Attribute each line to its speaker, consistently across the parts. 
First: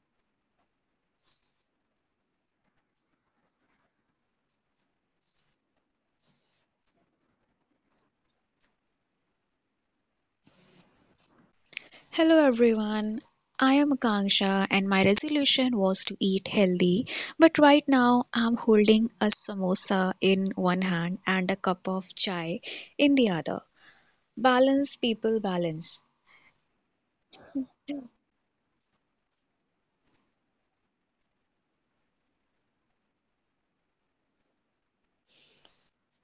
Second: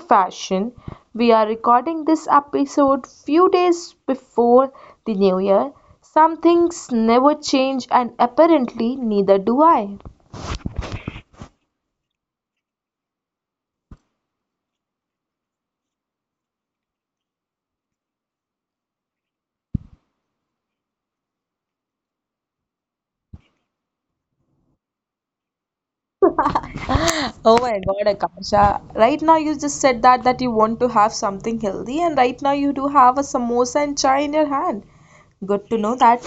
Speaker 1: fashion, we are recording this episode few days before the New Year. Some things never change, and apparently neither do I.
Speaker 2: Hello everyone. I am Akanksha and my resolution was to eat healthy, but right now I'm holding a samosa in one hand and a cup of chai in the other. Balance people balance.
Speaker 1: Oh my God, Akasha. Right now you just said that you want to have something healthy and right now you do have a samosa and chai in your hand. Good to know that.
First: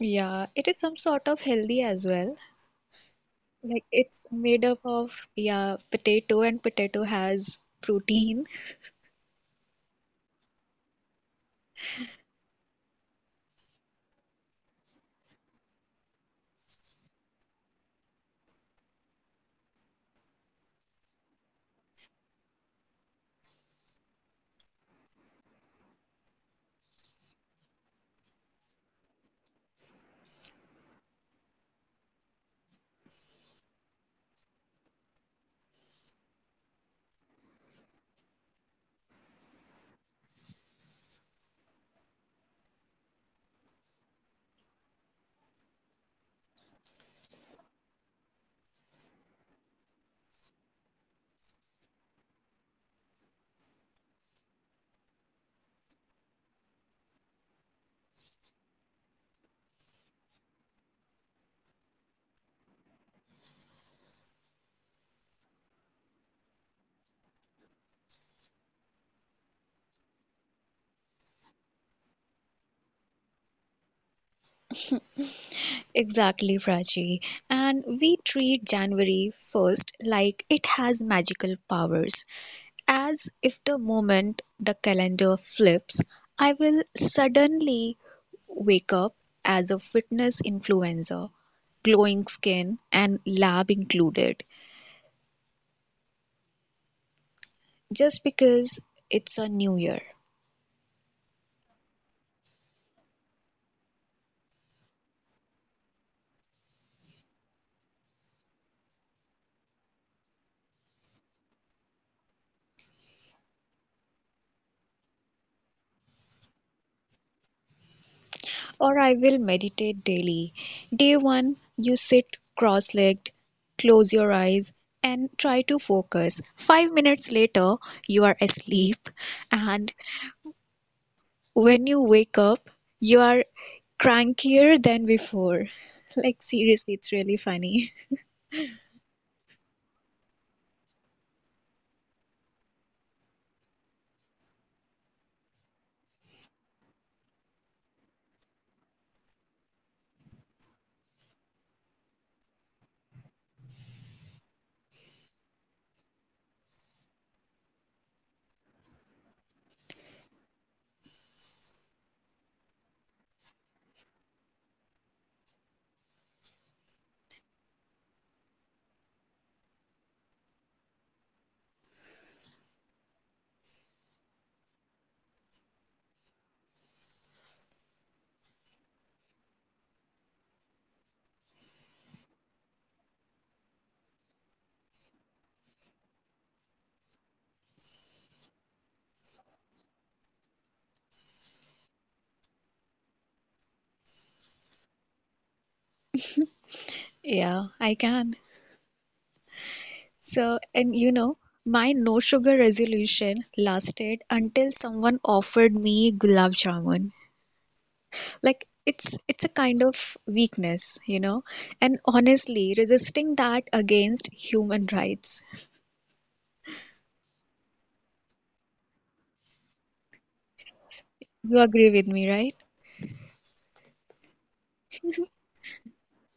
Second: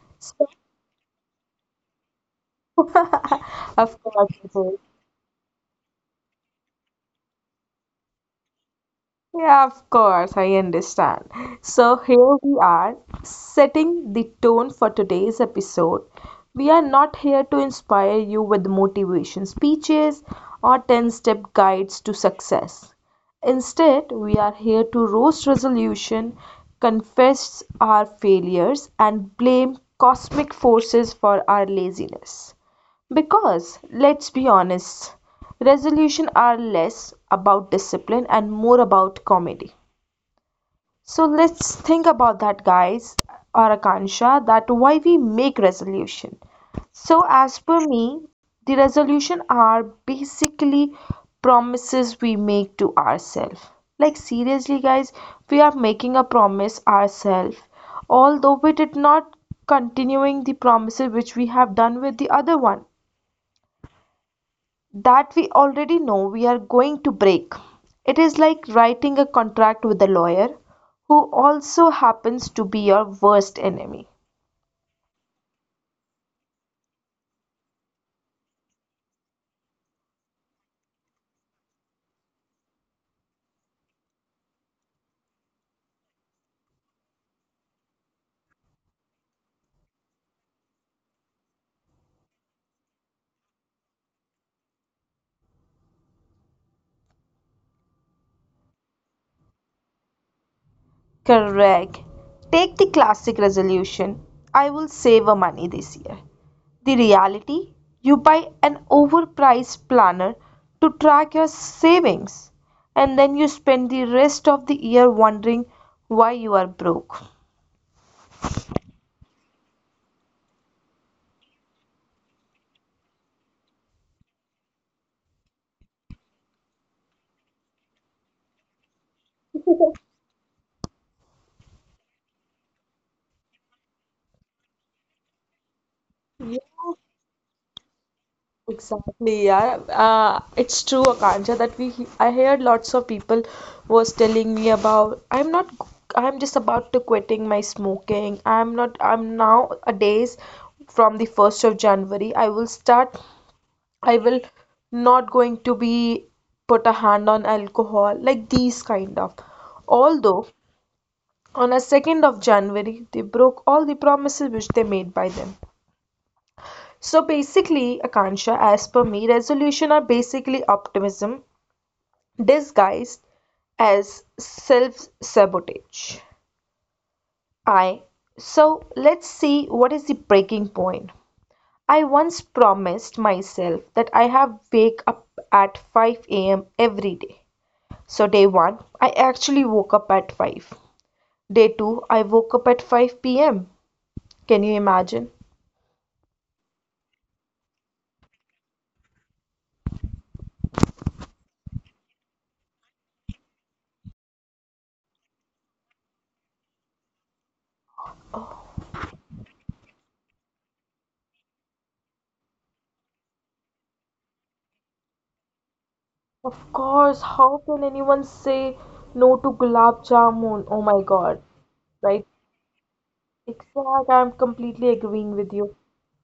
Speaker 2: Yeah,
Speaker 1: So,
Speaker 2: it is some sort of healthy as well. Like
Speaker 1: of
Speaker 2: it's
Speaker 1: course, it
Speaker 2: made
Speaker 1: is.
Speaker 2: up of potato, and potato has protein.
Speaker 1: Yeah, of course, I understand. So here we are, setting the tone for today's episode. We are not here to inspire you with motivation speeches or 10 step guides to success. Instead, we are here to roast resolution, confess our failures, and blame cosmic forces for our laziness. Because, let's be honest, resolutions are less about discipline and more about comedy. So let's think about that, guys, or Akansha, that why we make resolution. So as per me, the resolution are basically promises we make to ourselves. Like seriously, guys, we are making a promise ourselves, although we did not continuing the promises which we have done with the other one that we already know we are going to break. It is like writing a contract with a lawyer who also happens to be your worst enemy.
Speaker 2: Exactly, Prachi. And we treat January 1st like it has magical powers, as if the moment the calendar flips, I will suddenly wake up as a fitness influencer, glowing skin and lab included, just because it's a new year.
Speaker 1: Correct. Take the classic resolution I will save a money this year. The reality you buy an overpriced planner to track your savings, and then you spend the rest of the year wondering why you are broke.
Speaker 2: Or I will meditate daily. Day one, you sit cross legged, close your eyes, and try to focus. 5 minutes later, you are asleep and when you wake up, you are crankier than before. Like, seriously, it's really funny.
Speaker 1: Exactly, yeah. It's true, Akansha, that I heard lots of people was telling me about I'm not I'm just about to quitting my smoking. I'm not I'm now a days from the 1st of January. I will not going to be put a hand on alcohol like these kind of. Although on a 2nd of January they broke all the promises which they made by them. So basically, Akansha, as per me, resolution are basically optimism disguised as self sabotage. I So let's see what is the breaking point. I once promised myself that I have wake up at 5 a.m. every day. So day 1, I actually woke up at 5. Day 2, I woke up at 5 p.m. Can you imagine?
Speaker 2: Yeah, I can. So, and you know, my no sugar resolution lasted until someone offered me gulab jamun. Like, it's a kind of weakness, you know. And honestly, resisting that against human rights.
Speaker 1: Of course, how can anyone say no to gulab jamun? Oh my
Speaker 2: You
Speaker 1: God,
Speaker 2: agree with me,
Speaker 1: right?
Speaker 2: right?
Speaker 1: Exact, I'm completely agreeing with you.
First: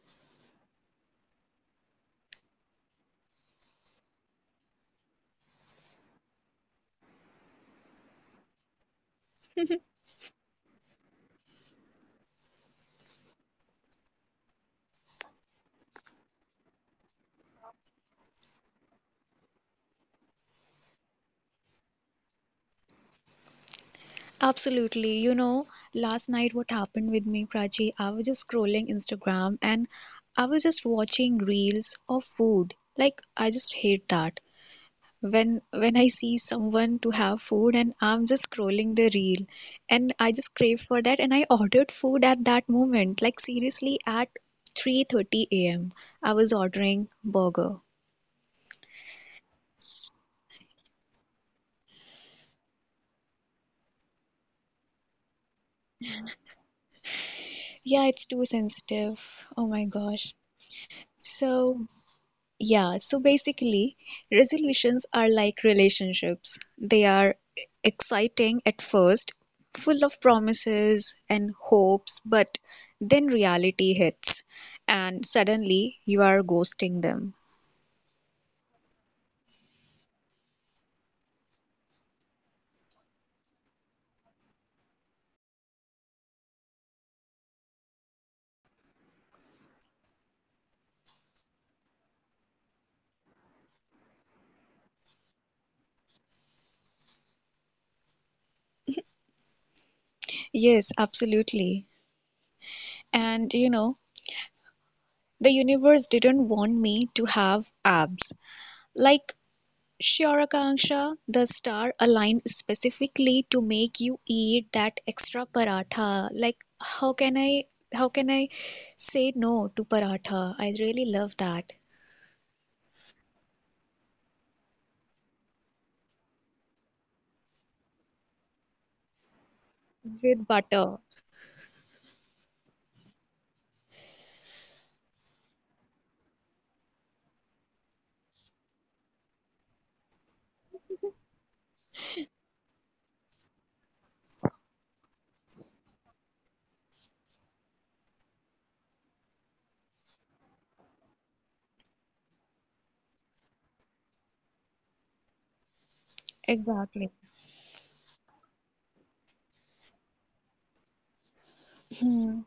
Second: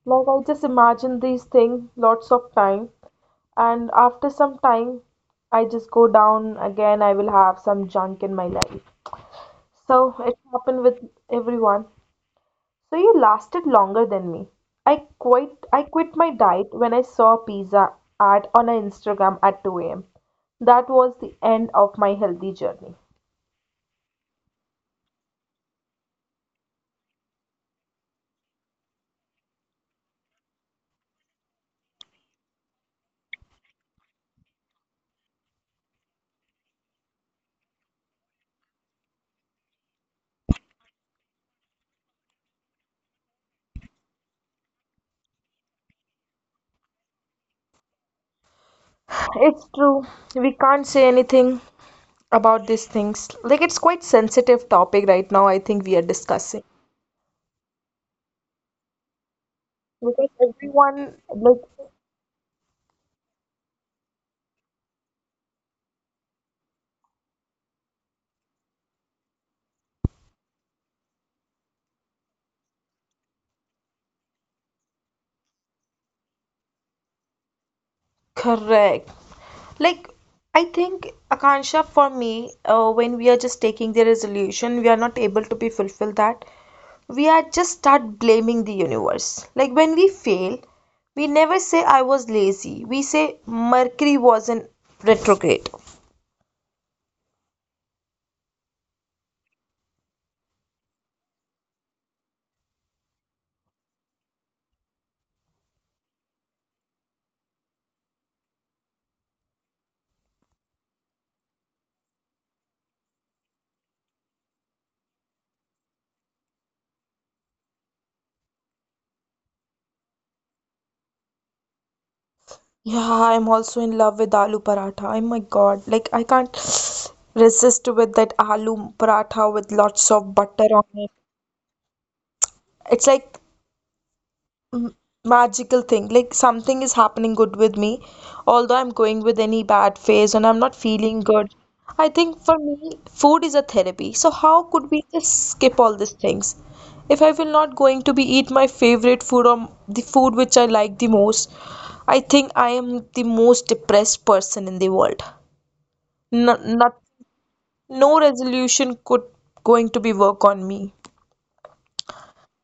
Speaker 1: Like I just imagine these things lots of time, and after some time, I just go down again. I will have some junk in my life. So it happened with everyone. So you lasted longer than me. I quit my diet when I saw a pizza ad on a Instagram at 2 a.m. That was the end of my healthy journey.
Speaker 2: Absolutely. You know, last night what happened with me, Prachi, I was just scrolling Instagram and I was just watching reels of food. Like I just hate that. When I see someone to have food and I'm just scrolling the reel and I just crave for that and I ordered food at that moment. Like seriously at 3:30 a.m. I was ordering burger.
Speaker 1: It's true. We can't say anything about these things. Like it's quite sensitive topic right now I think we are discussing.
Speaker 2: Yeah, it's too sensitive. Oh my
Speaker 1: Because
Speaker 2: gosh.
Speaker 1: everyone like
Speaker 2: So yeah, so basically, resolutions are like relationships. They are exciting at first, full of promises and hopes, but then reality hits and suddenly you are ghosting them.
Speaker 1: correct. Like I think Akansha for me, when we are just taking the resolution we are not able to be fulfill that we are just start blaming the universe. Like when we fail, we never say I was lazy. We say Mercury was in retrograde.
Speaker 2: Yes, absolutely. And you know, the universe didn't want me to have abs. Like Syaurakanksha, the star aligned specifically to make you eat that extra paratha. Like, how can I say no to paratha? I really love that.
Speaker 1: Yeah, I'm also in love with aloo paratha. Oh my god, like I can't resist with that aloo paratha with lots of
Speaker 2: With
Speaker 1: butter on it.
Speaker 2: butter.
Speaker 1: It's like m- magical thing like something is happening good with me although I'm going with any bad phase and I'm not feeling good. I think for me food is a therapy, so how could we just skip all these things? If I will not going to be eat my favorite food or the food which I like the most, I think I am the most depressed person in the world. No, not
Speaker 2: Exactly.
Speaker 1: no resolution could going to be work on me.
Speaker 2: Hmm.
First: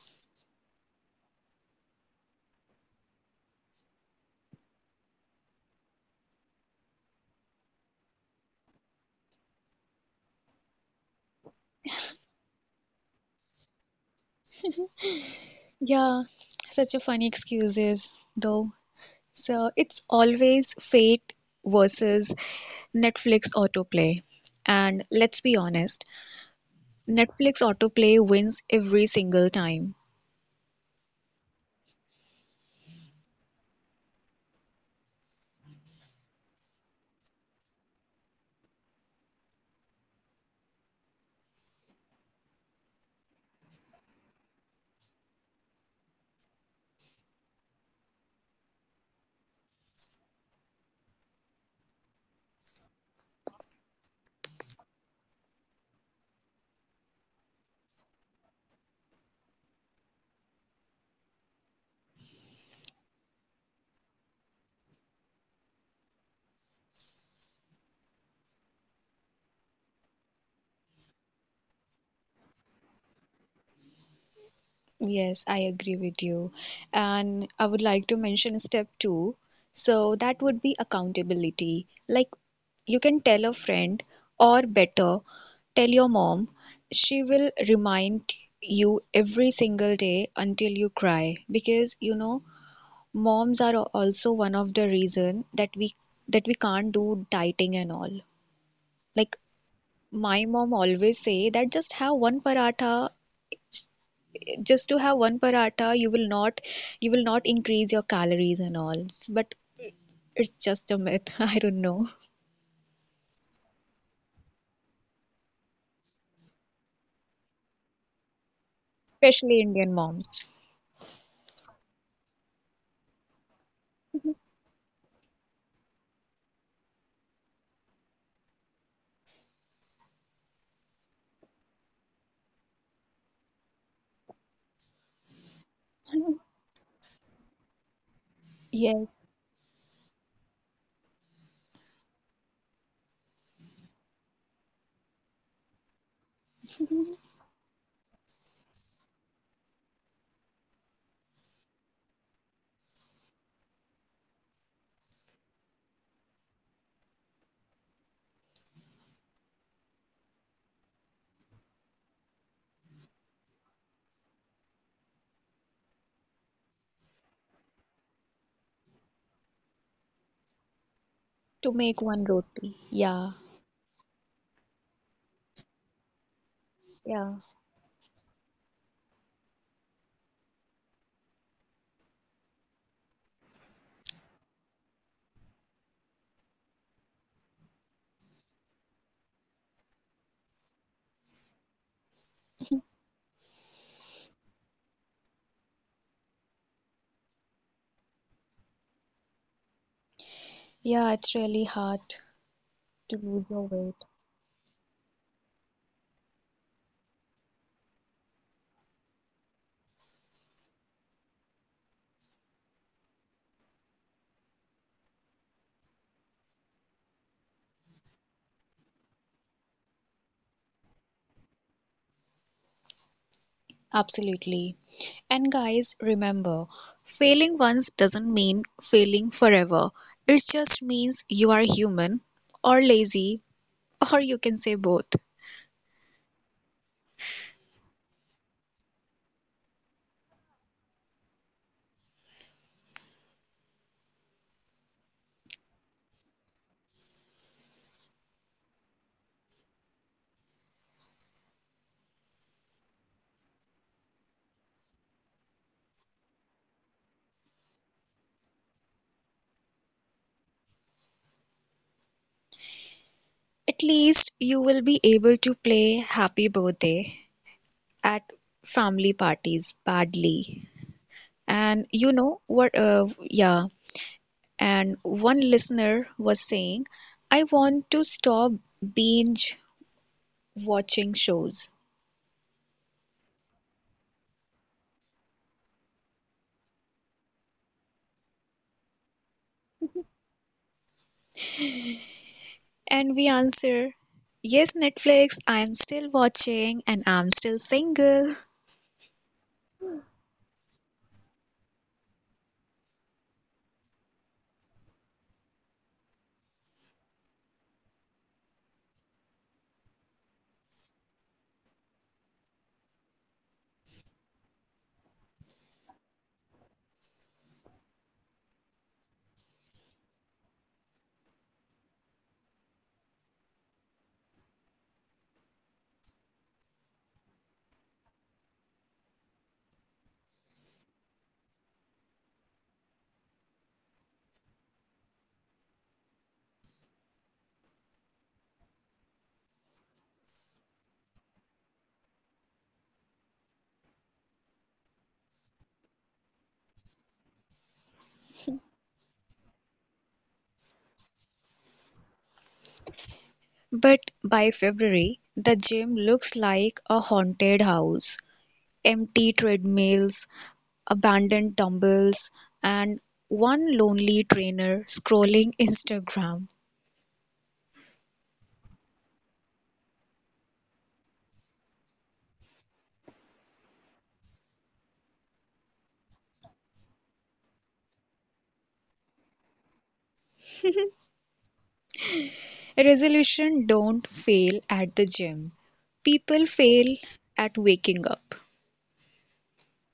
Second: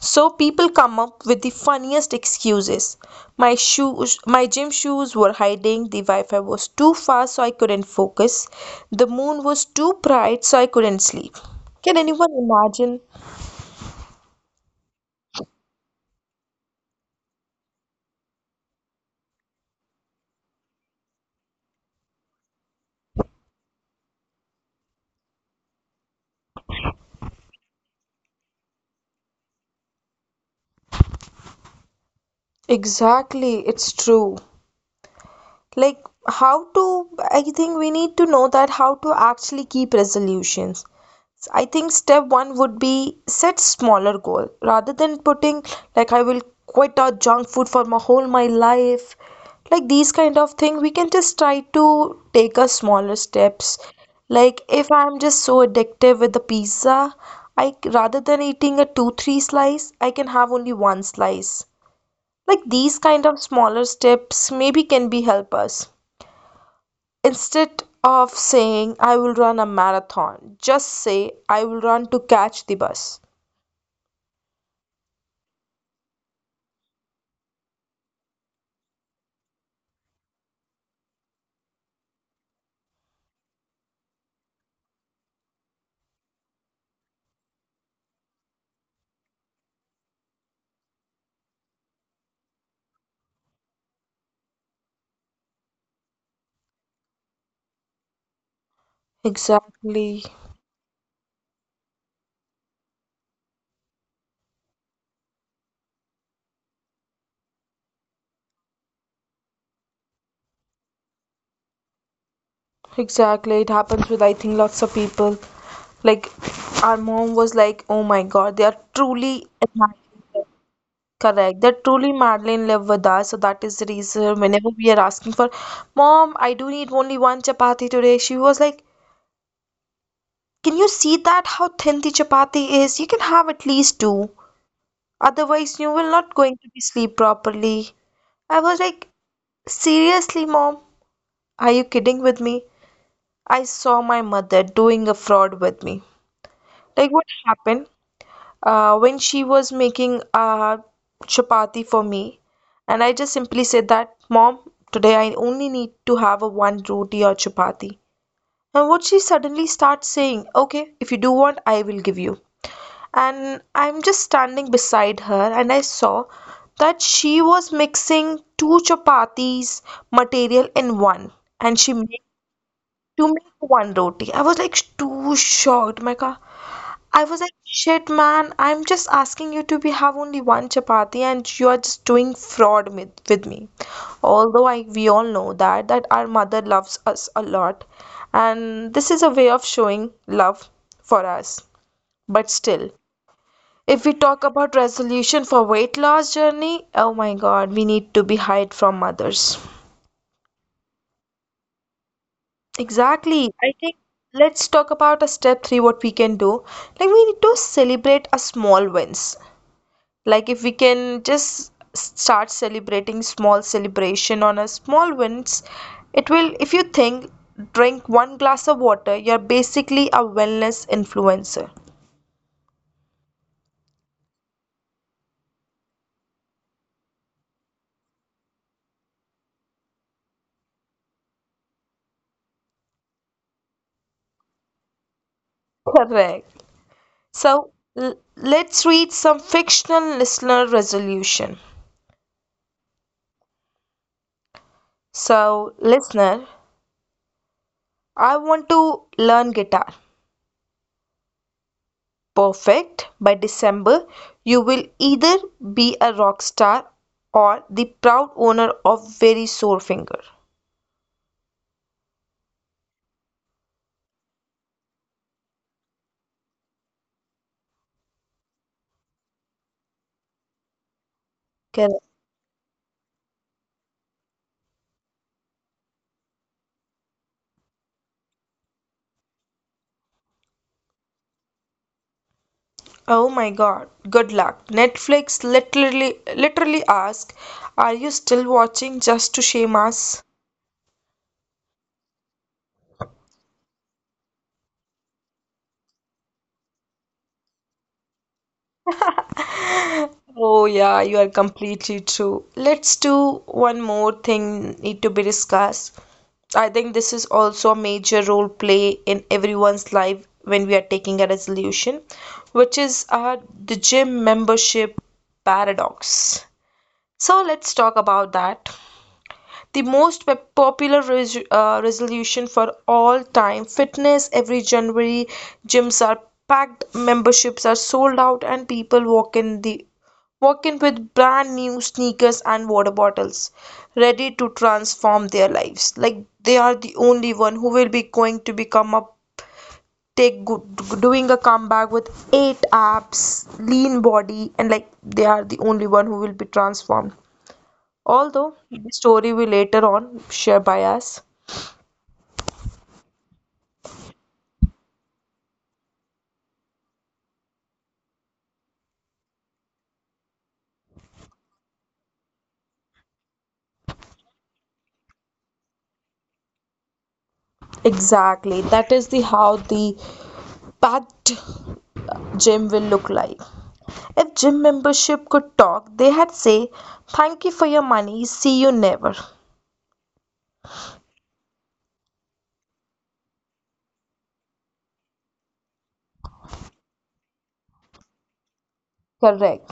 Speaker 1: So people come up with the funniest excuses. My shoes, my gym shoes were hiding, the Wi-Fi was too fast so I couldn't focus, the moon was too bright so I couldn't sleep. Can anyone imagine?
Speaker 2: Yeah, such a funny excuses though. So it's always fate versus Netflix autoplay. And let's be honest, Netflix autoplay wins every single time.
Speaker 1: Exactly, it's true. Like how to I think we need to know that how to actually keep resolutions. I think step one would be set smaller goal rather than putting like I will quit out junk food for my whole my life. Like these kind of thing, we can just try to take a smaller steps. Like if I'm just so addictive with the pizza, I rather than eating a two three slice, I can have only one slice. Like these kind of smaller steps maybe can be help us. Instead of saying, I will run a marathon, just say, I will run to catch the bus.
Speaker 2: Yes, I agree with you. And I would like to mention step two. So that would be accountability. Like you can tell a friend, or better, tell your mom. She will remind you every single day until you cry because you know moms are al- also one of the reason that we can't do dieting and all. Like
Speaker 1: Exactly,
Speaker 2: my mom always say that just have one paratha, just to have one paratha you will not increase your calories and all, but it's just a myth. I don't know.
Speaker 1: exactly. It happens with, I think, lots of people. Like, our mom was like, oh my God, they are truly
Speaker 2: Especially Indian
Speaker 1: Madeline
Speaker 2: moms.
Speaker 1: level. Correct. They're truly Madeline live with us. So that is the reason whenever we are asking for, mom, I do need only one chapati today. She was like, can you see that how thin the chapati is? You can have at least two. Otherwise, you will not going to be sleep properly. I was
Speaker 2: Yes.
Speaker 1: like, seriously, mom, are you kidding with me? I saw my mother doing a fraud with me. Like what happened? When she was making chapati for me, and I just simply said that, mom, today I only need to have a one roti or chapati. And what she suddenly starts saying, okay, if you do want, I will give you. And I'm just standing beside her and I saw that she was mixing two chapatis material in one
Speaker 2: To
Speaker 1: and she
Speaker 2: make
Speaker 1: made
Speaker 2: one roti.
Speaker 1: to
Speaker 2: Yeah.
Speaker 1: make one roti. I was like too shocked, my God. I
Speaker 2: Yeah.
Speaker 1: was like, shit, man, I'm just asking you to be have only one chapati and you are just doing fraud with me. Although I we all know that our mother loves us a lot and this is a way of showing love for us. But still, if we talk about resolution for weight loss journey, oh my God, we need to be hide from others.
Speaker 2: Yeah, it's really hard to lose
Speaker 1: Exactly.
Speaker 2: your
Speaker 1: I think
Speaker 2: weight.
Speaker 1: let's talk about a step three, what we can do. Like we need to celebrate a small wins. Like if we can just start celebrating small celebration on a small wins, it will, if you think, drink one glass of water, you're basically a wellness influencer.
Speaker 2: Absolutely. And guys, remember, failing once doesn't mean failing forever. It just means you are human, or lazy, or you can say both.
Speaker 1: Correct. So let's read some fictional listener resolution. So, listener, I want to learn guitar. Perfect. By December, you will either be a rock star or the proud owner of very sore finger.
Speaker 2: At least you will be able to play Happy Birthday at family parties badly. And
Speaker 1: Correct.
Speaker 2: you know what? Yeah. And one listener was saying, I want to stop binge watching shows.
Speaker 1: Oh my God. Good luck. Netflix literally ask, are you still watching just to shame us?
Speaker 2: And we answer, Yes, Netflix, I'm still watching and I'm still single.
Speaker 1: Oh, yeah, you are completely true. Let's do one more thing need to be discussed. I think this is also a major role play in everyone's life when we are taking a resolution, which is the gym membership paradox. So let's talk about that. The most popular resolution for all time fitness every January, gyms are packed, memberships are sold out, and people walk in with brand new sneakers and water bottles, ready to transform their lives. Like they are the only one who will be going to become a take good, doing a comeback with eight abs, lean body, and like they are the only one who will be transformed. Although the story will later on share by us.
Speaker 2: But by February, the gym looks like a haunted house. Empty treadmills, abandoned dumbbells, and one lonely trainer scrolling Instagram.
Speaker 1: Exactly. That is the how the packed gym will look like. If gym membership could talk, they had say, "Thank you for your money. See you never."
Speaker 2: Resolution don't fail at the gym. People fail at waking up.
Speaker 1: Correct.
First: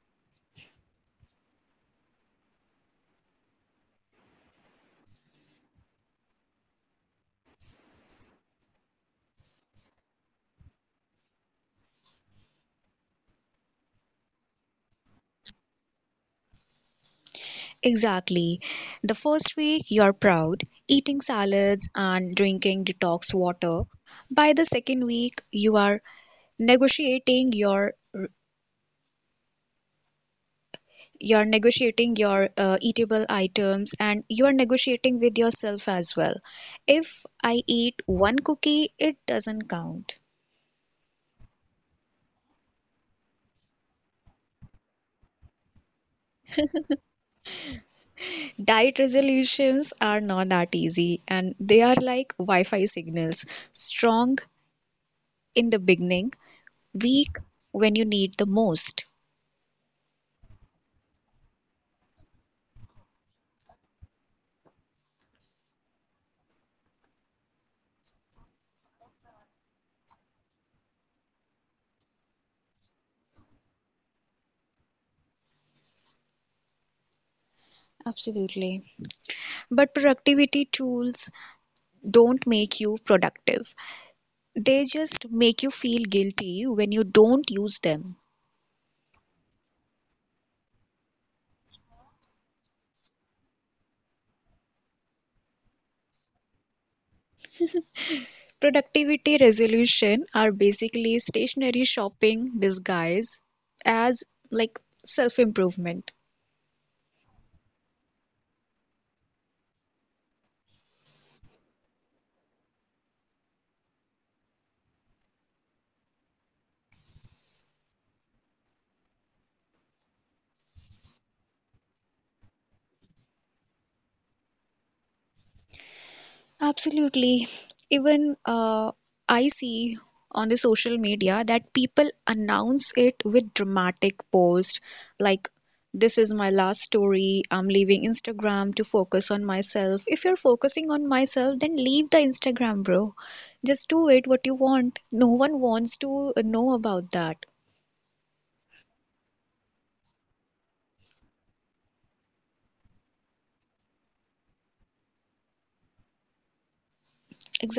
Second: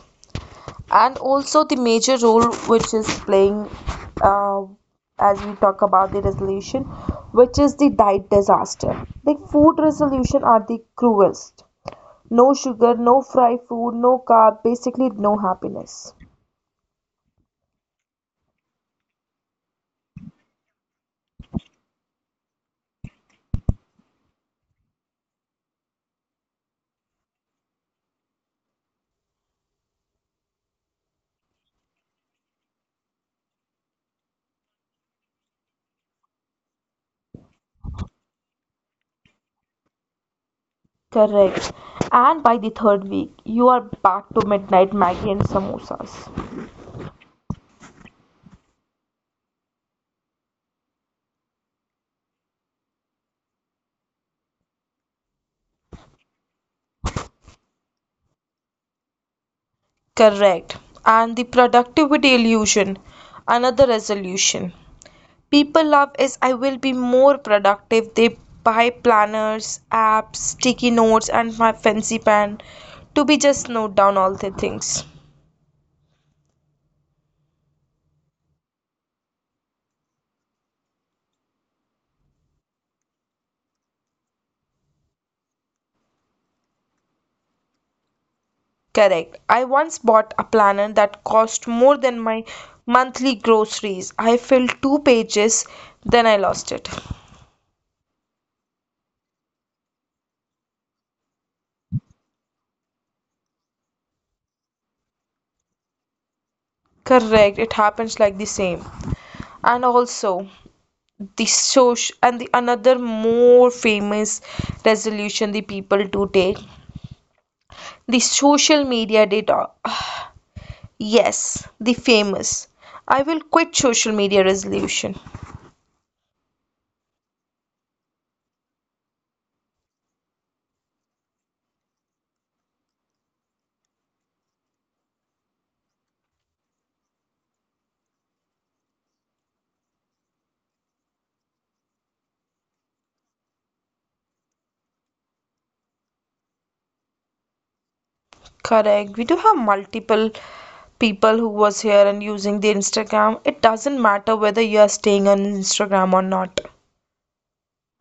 Speaker 1: And also the major role which is playing, uh, as we talk about the resolution, which is the diet disaster. The food resolution are the cruelest. No sugar, no fried food, no carb, basically no happiness.
Speaker 2: Exactly. The first week you're proud, eating salads and drinking detox water. By the second week, you are negotiating your you're negotiating your eatable items, and you're negotiating with yourself as well. If I eat one cookie it doesn't count.
Speaker 1: Correct. And by the third week, you are back to midnight Maggie and samosas.
Speaker 2: Diet resolutions are not that easy, and they are like wi-fi signals, strong in the beginning, weak when you need the most.
Speaker 1: Correct. And the productivity illusion, another resolution. People love is I will be more productive. They buy planners, apps, sticky notes, and my fancy pen to be just note down all the things.
Speaker 2: Absolutely. But productivity tools don't make you productive, they just make you feel guilty when you don't use them.
Speaker 1: Correct. I once bought a planner that cost more than my monthly groceries. I filled two pages, then I lost it.
Speaker 2: Productivity resolution are basically stationary shopping disguised as like self improvement.
Speaker 1: Correct. It happens like the same. And also the social and the another more famous resolution the people do take the social media data. Yes, the famous. I will quit social media resolution.
Speaker 2: Absolutely. Even I see on the social media that people announce it with dramatic posts like, This is my last story. I'm leaving Instagram to focus on myself. If you're focusing on myself, then leave the Instagram, bro. Just do it what you want. No one wants to know about that.
Speaker 1: Correct. We do have multiple people who was here and using the Instagram. It doesn't matter whether you are staying on Instagram or not.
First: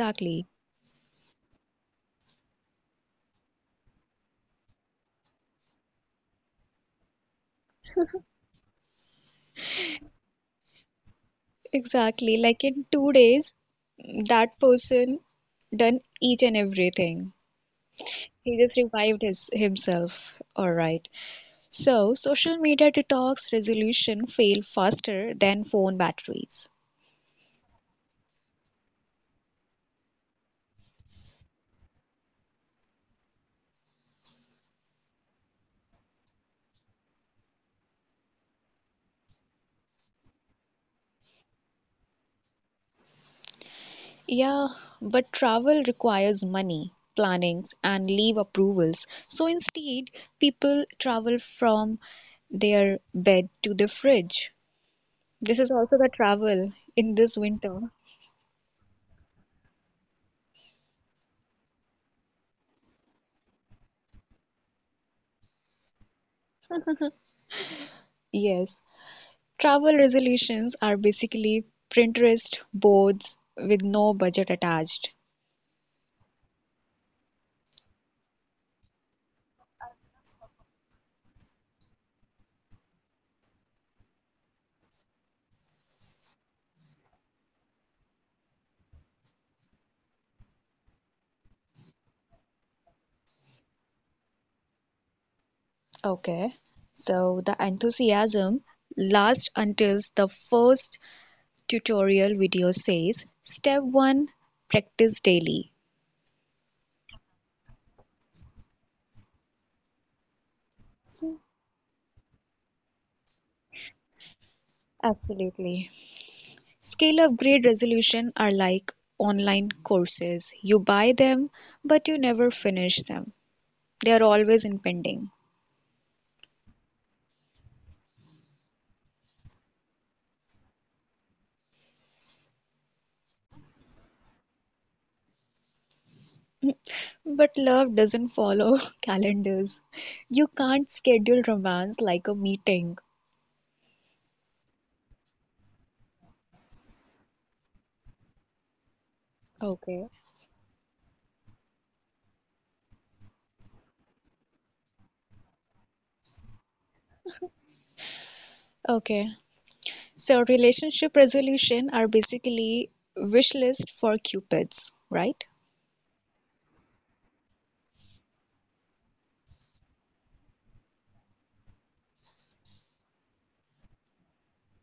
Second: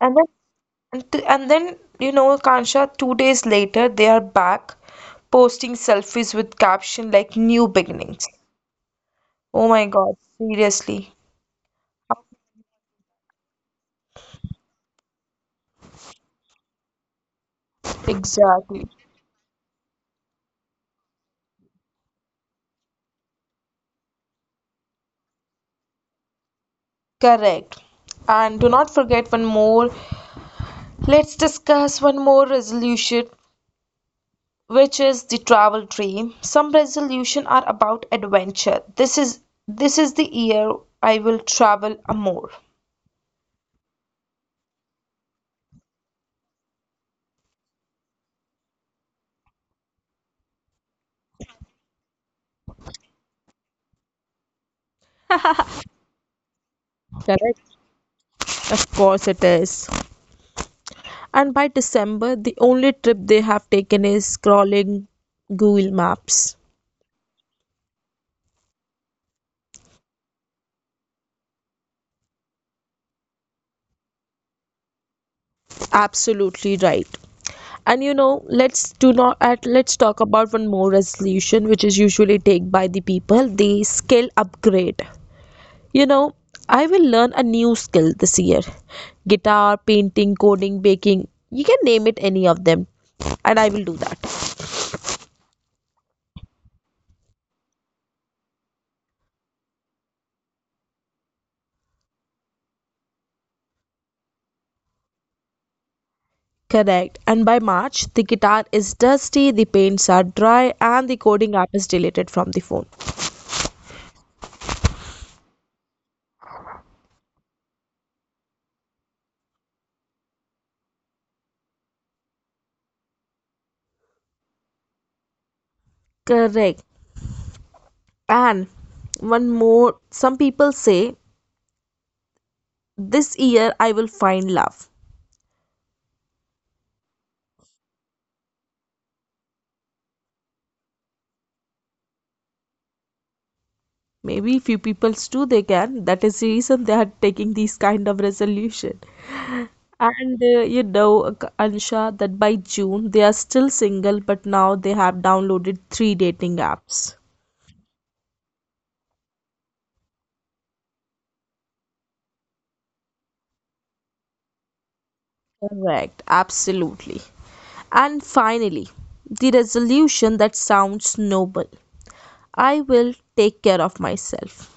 Speaker 1: And then, and then you know, Kansha, 2 days later, they are back posting selfies with caption like new beginnings. Oh my God, seriously.
Speaker 2: Exactly. Like in 2 days, that person done each and everything. He just
Speaker 1: Exactly.
Speaker 2: revived his himself. All right. So social media detox resolution fail faster than phone batteries.
Speaker 1: Correct. And do not forget one more. Let's discuss one more resolution. Which is the travel dream. Some resolution are about adventure. This is the year I will travel a more.
Speaker 2: Yeah, but travel requires money, plannings, and leave approvals. So instead, people travel from their bed to the fridge. This is also the travel in this
Speaker 1: Correct.
Speaker 2: winter.
Speaker 1: Of course it is. And by December, the only trip they have taken is scrolling Google Maps.
Speaker 2: Yes. Travel resolutions are basically Pinterest boards with no budget attached.
Speaker 1: Absolutely right. And you know, let's do not at let's talk about one more resolution which is usually take by the people, the skill upgrade. You know, I will learn a new skill this year, guitar, painting, coding, baking. You can name it any of them, and I will do that.
Speaker 2: Okay. So the enthusiasm lasts until the first tutorial video says step 1, practice daily.
Speaker 1: Correct. And by March, the guitar is dusty, the paints are dry, and the
Speaker 2: So,
Speaker 1: coding app is deleted from the phone.
Speaker 2: absolutely. Scale of grade resolution are like online courses. You buy them but you never finish them. They are always impending.
Speaker 1: Correct. And one more some people say this year I will find love.
Speaker 2: But love doesn't follow calendars. You can't schedule romance like a meeting.
Speaker 1: Maybe few people do they can. That is the reason they are taking these kind of resolution.
Speaker 2: Okay.
Speaker 1: And you know, Ansha, that by June they are still single, but now they have downloaded three dating apps.
Speaker 2: Okay, so relationship resolution are basically wish list for cupids, right?
Speaker 1: Correct, absolutely. And finally, the resolution that sounds noble. I will take care of myself.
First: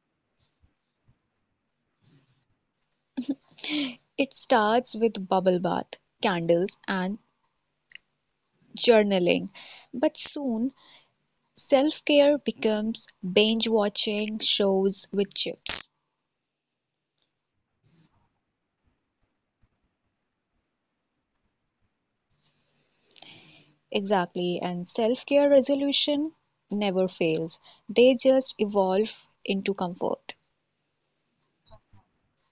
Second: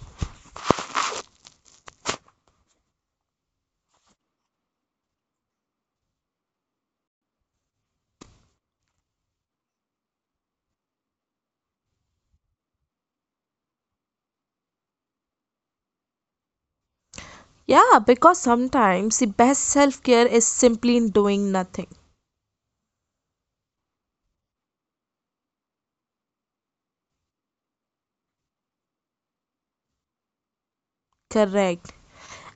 Speaker 2: It starts with bubble bath, candles, and journaling. But soon, self-care becomes binge watching shows with chips.
Speaker 1: Yeah, because sometimes the best self care is simply in doing nothing.
Speaker 2: Exactly, and self-care resolution never fails. They just evolve into comfort.
Speaker 1: Correct.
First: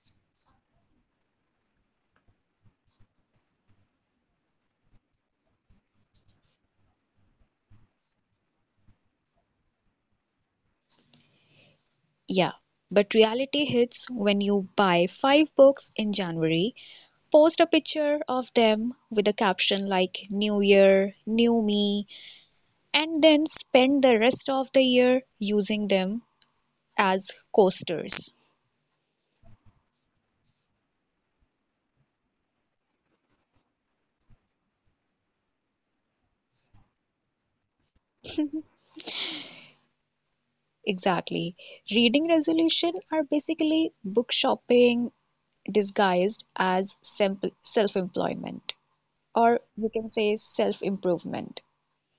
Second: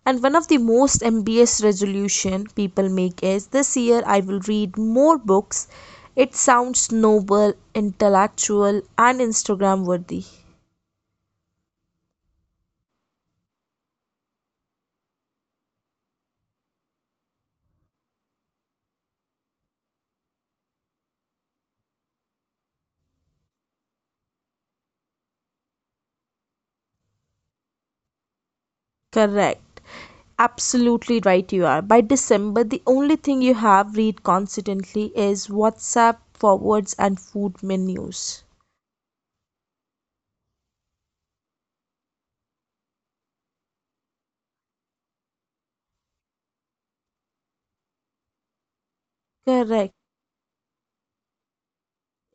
Speaker 1: And one of the most ambitious resolution people make is this year I will read more books. It sounds noble, intellectual, and Instagram worthy.
Speaker 2: Yeah, but reality hits when you buy five books in January, post a picture of them with a caption like New Year, New Me, and then spend the rest of the year using them as coasters.
Speaker 1: Correct. Absolutely right you are. By December, the only thing you have read constantly is WhatsApp forwards and food menus.
Speaker 2: Exactly. Reading resolution are basically book shopping disguised as simple self-employment, or
Speaker 1: Correct.
Speaker 2: you can say self-improvement.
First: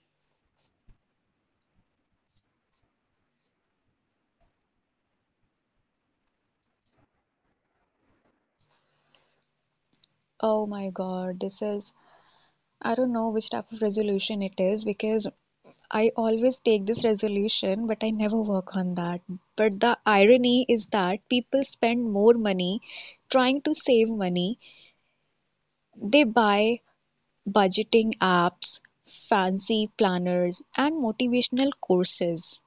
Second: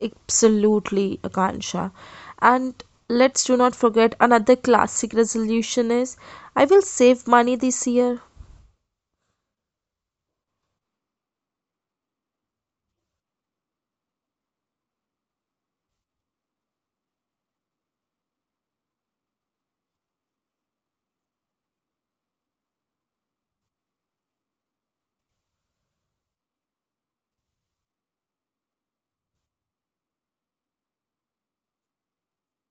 Speaker 1: Absolutely, Akansha. And let's do not forget another classic resolution is I will save money this year.
Speaker 2: Oh my God, this is, I don't know which type of resolution it is, because I always take this resolution, but I never work on that. But the irony is that people spend more money trying to save money. They buy budgeting apps, fancy planners, and motivational courses.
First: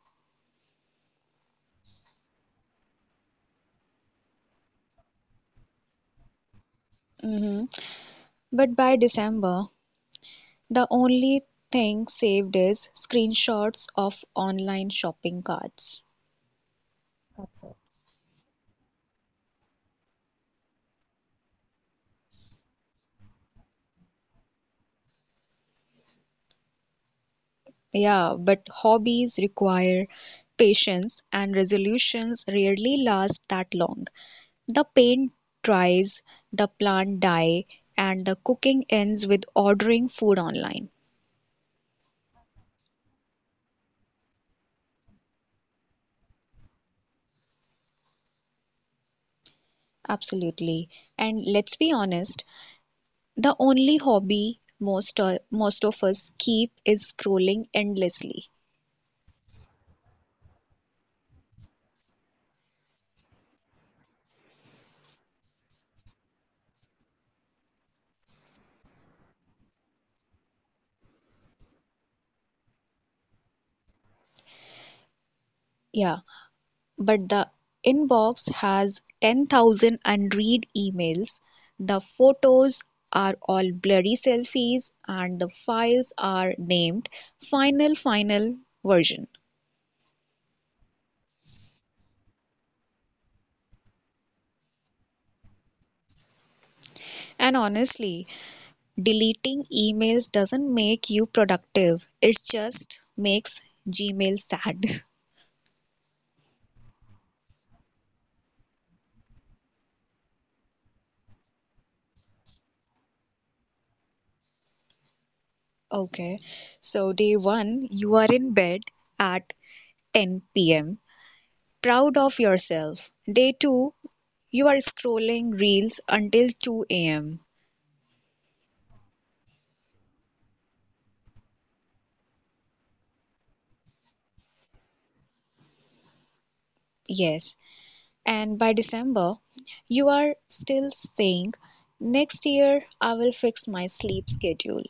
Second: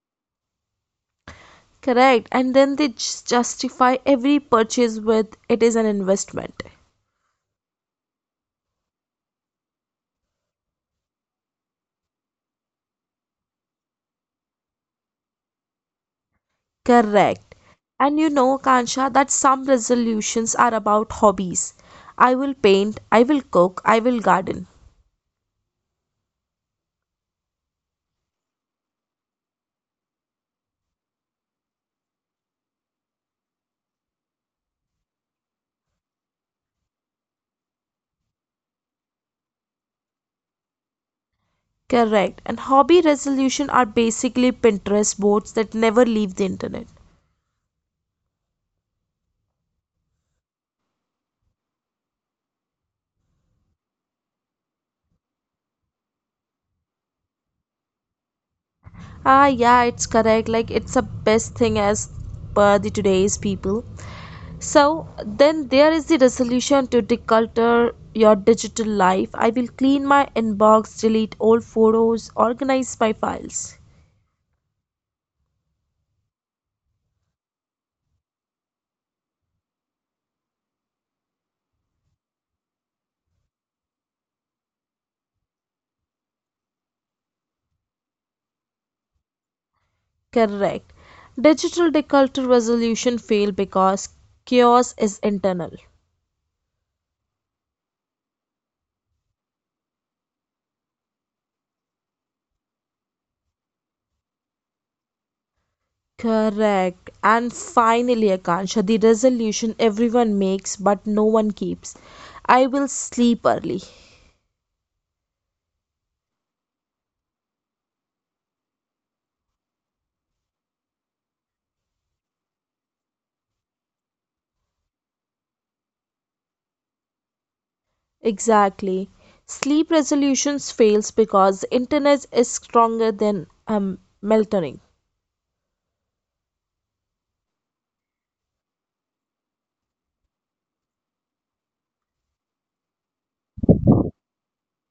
Speaker 1: Correct. And then they just justify every purchase with it is an investment.
Speaker 2: Mhm. But by December, the only thing saved is screenshots of online shopping carts.
Speaker 1: Correct. And you know, Kansha, that some resolutions are about hobbies. I will paint, I will cook, I will garden.
Speaker 2: Yeah, but hobbies require patience and resolutions rarely last that long. The paint dries, the plant die, and the cooking ends with ordering food online.
Speaker 1: Correct. And hobby resolution are basically Pinterest boards that never leave the internet.
Speaker 2: Absolutely. And let's be honest, the only hobby most of us keep is scrolling endlessly.
Speaker 1: Ah, yeah, it's correct. Like it's the best thing as per the today's people. So then there is the resolution to declutter your digital life. I will clean my inbox, delete old photos, organize my files.
Speaker 2: Yeah, but the inbox has 10,000 unread emails. The photos are all blurry selfies and the files are named final final version.
Speaker 1: Correct. Digital declutter resolution failed because chaos is internal.
Speaker 2: And honestly, deleting emails doesn't make you productive. It just makes Gmail sad.
Speaker 1: Correct. And finally, Akansha, the resolution everyone makes but no one keeps. I will sleep early.
Speaker 2: Okay. So day 1, you are in bed at 10 p.m. proud of yourself. Day 2, you are scrolling reels until 2 a.m.
Speaker 1: Exactly. Sleep resolutions fails because internet is stronger than melatonin.
Speaker 2: Yes. And by December, you are still saying, next year I will fix my sleep schedule,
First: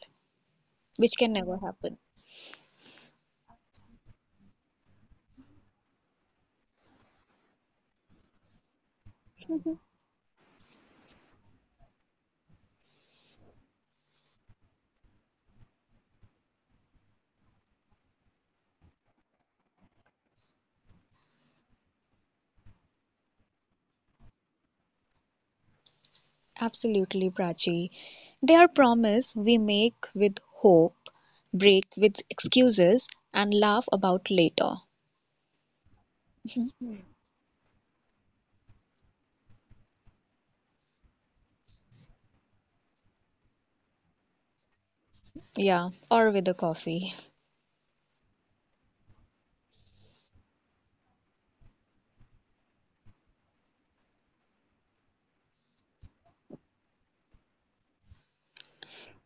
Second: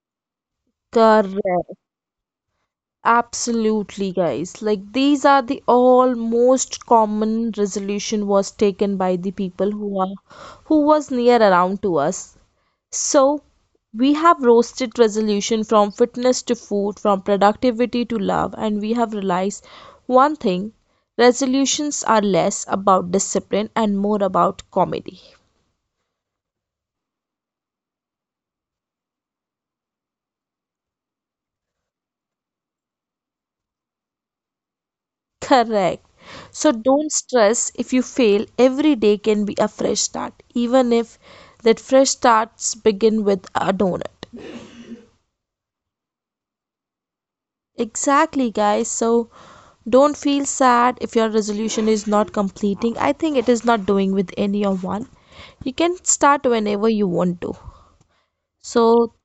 Speaker 2: which can never
Speaker 1: Correct.
Speaker 2: happen.
Speaker 1: Absolutely, guys. Like these are the all most common resolution was taken by the people
Speaker 2: Mhm.
Speaker 1: who was near around to us. So we have roasted resolution from fitness to food, from productivity to love, and we have realized one thing, resolutions are less about discipline and more about comedy.
Speaker 2: Absolutely, Prachi. They are promise we make with hope, break with excuses, and laugh about later.
Speaker 1: Correct. So
Speaker 2: Mhm.
Speaker 1: don't stress if you fail. Every day can be a fresh start, even if that fresh starts begin with a donut.
Speaker 2: Yeah, or with a coffee.
Speaker 1: Exactly, guys. So don't feel sad if your resolution is not completing. I think it is not doing with any of one. You can start whenever you want to. So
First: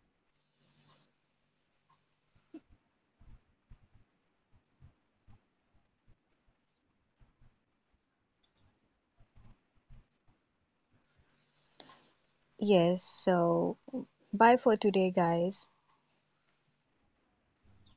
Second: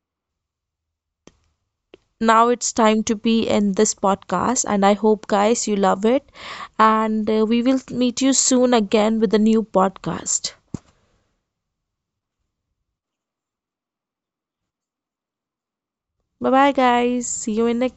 Speaker 1: now it's time to be in this podcast, and I hope uh,
Speaker 2: Yes, so bye for today, guys.
Speaker 1: bye bye. See you in